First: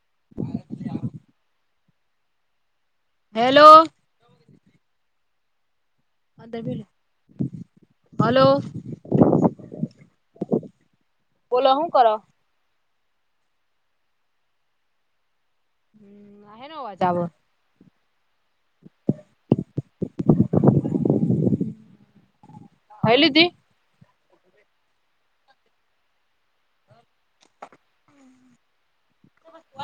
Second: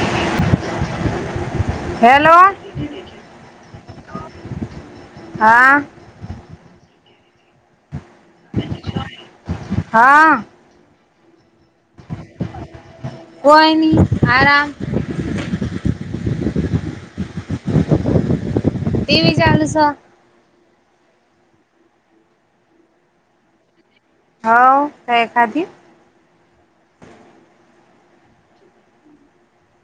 [inaudible] Hello hello હા [inaudible] હા બોલો હું કરો? કોઈની આરામ. આ હેનો અવાજ આવ? ટીવી ચનસ. એ લ હતી. હ ક એખાદી? [unintelligible]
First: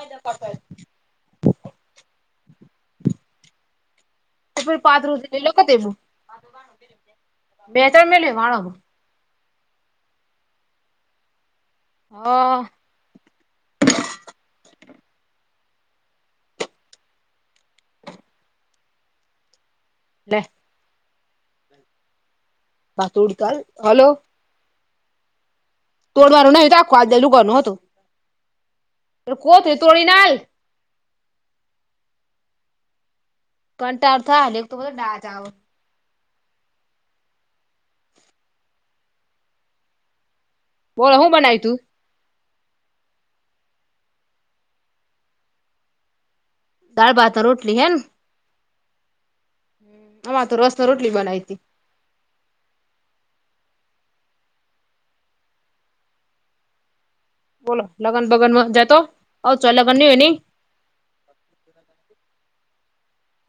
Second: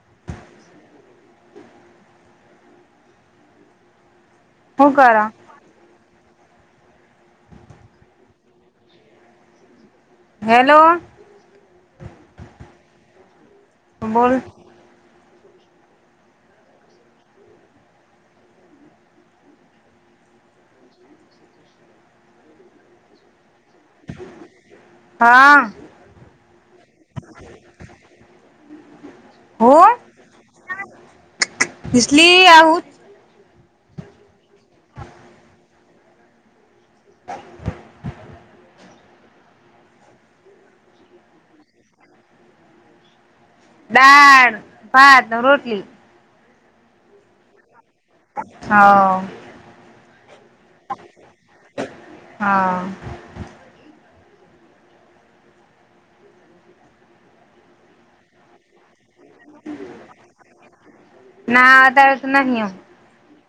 તો હું પાત્ર રું કરો લ લો ક તેવું. બે તણ મેયું વાણો. હેલો. હા. બોલ. બ [unintelligible] પાતોડકાાલ [unintelligible] હલો. હા. રું નું આખુંેલુંનું હતું [unintelligible] કોતું તોડી નાલ. લીસલી આ હું પણ તાતા ને ખૂબ જ આ જાઓ. બોલો હું બનાય તું. દાળ, ભાત, રોટલી. દાળ, ભાત ને રોટલી હેન. હવ અમાર તો રસ ને રોટલી બનાવી. હા બોલો લગન બગનમાં જતો. આવ ચો લગ્ન નહી હોય નઈ નાદ તો નહી યા.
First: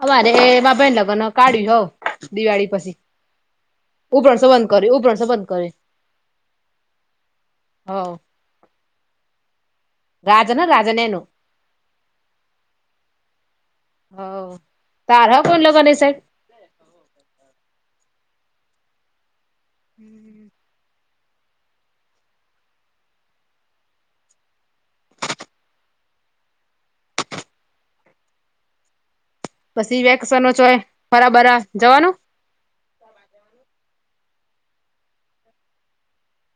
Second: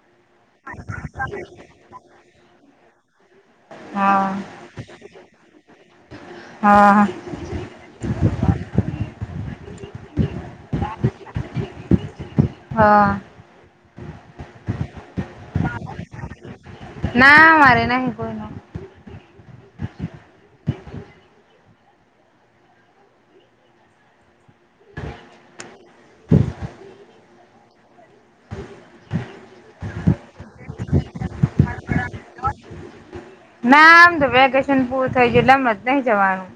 અમારે એમાં બેન લગ્ન કાઢ્યું હવ દિવાળી પછી. હા ઉપર સબધ કરે ઉપર સબધ કરે. હા હા. રાજનો રાજનેનું. હા. હા તારા કઈ લગન લેશે? ના મારે નાહિ કોઈ ના. હમ્મ. પછી વેક્શનો છે પરા બરા જવાનું? ના આમ તો વેકેશન પૂરું થઈ ગયુ એટલે હમ જ નહી જવાનું.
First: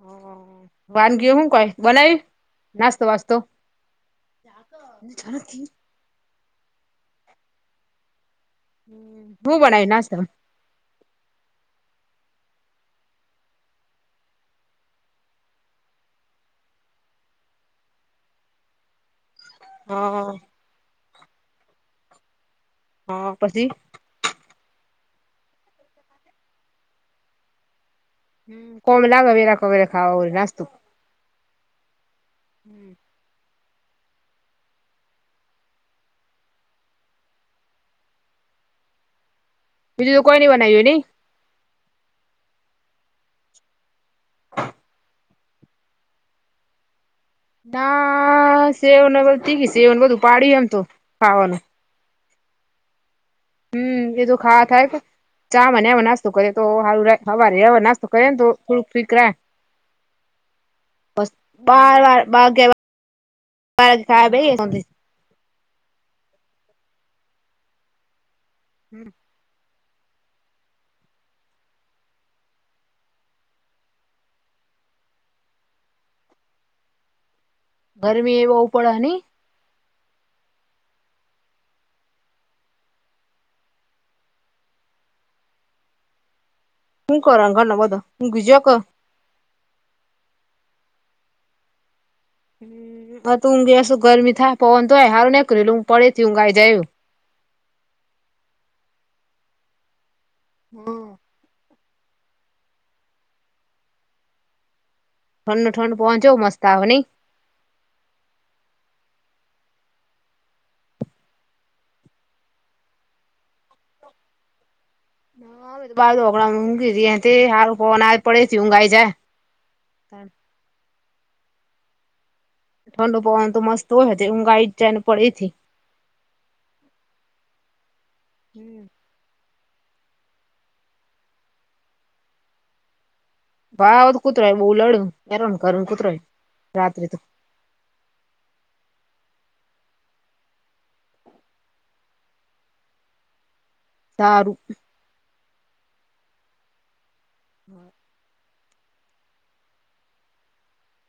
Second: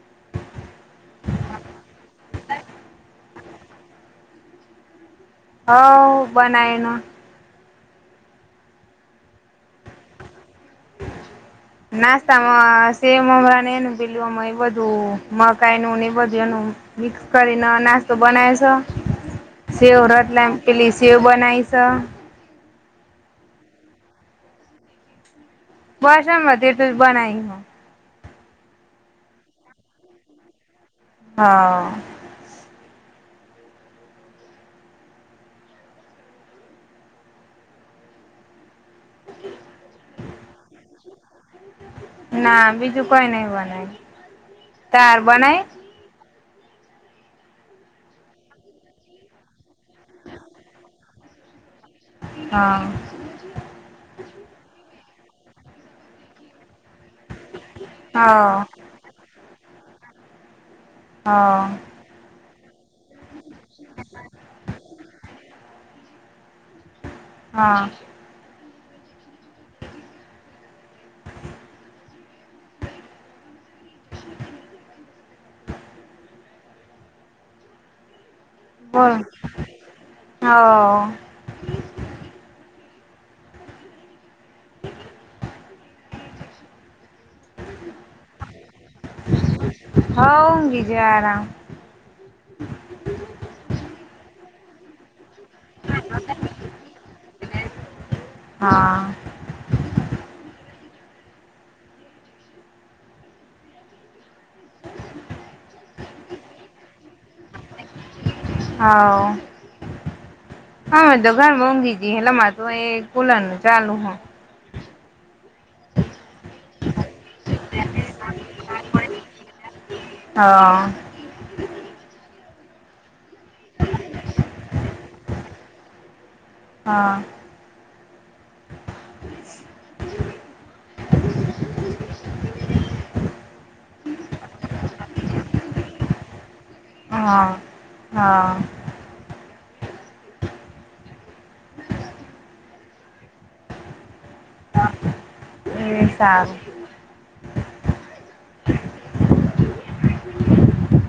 હા વાનગી હું કોઈ બનાવી નાસ્તો વાસ્તો? [unintelligible] જાથી બનાયન હું બનાઈ [unintelligible] નાસ્તામાં સેવ મમરા ને એનું પેલુંમાં એ બધું મકાઈ નું ને એ બધું એનું મિક્સ કરીને નાસ્તો બનાય સ સેવ હા રતલામી પેલી સેવ બનાઇશ હ પસી [unintelligible] બનાવી હ કોમ લાગ [unintelligible] નાસ્તુ હા. બીજું તો કોઈ નઈ બનાવ્યું નઈ ના બીજું કોઈ નહ બનાય તાર બનાય ના સેવ ન [unintelligible] તેઓને બધું પાડી એમ તો ખાવાનું હા. હમ એ તો ખાવા થાય કે ચા [unintelligible] નાસ્તો કરે તો હારું રે હવારે [unintelligible] નાસ્તો કરે હા ને [unintelligible] બસ હા બાર વાર [unintelligible] [unintelligible] હા. [inaudible] [unintelligible] [unintelligible] હવ. હું કરે [unintelligible] બધા? [unintelligible] હ [unintelligible] [unintelligible] શું ગરમી થા [unintelligible] [unintelligible] [unintelligible] [inaudible] ઠંડ ઠંડ ચો મસ્ત આવે નઈ હા હા તો ઘર મોંઘી જી એટલે મારે તો એ કુલર ન ચાલુ હ [unintelligible] તે હારું પવાના પડેથી ઊંઘાઈ જાય હા [inaudible] ઠંડુ પવન તો મસ્ત હોય છે ઊંઘાઈ જાયને પડેથી હા. હમ્મ. [inaudible] ભાવ તો કુતરાય બહુ લડ હેરાન કરું કુતરય હા, હા. તારું ઈ વિસારું. [inaudible] [inaudible]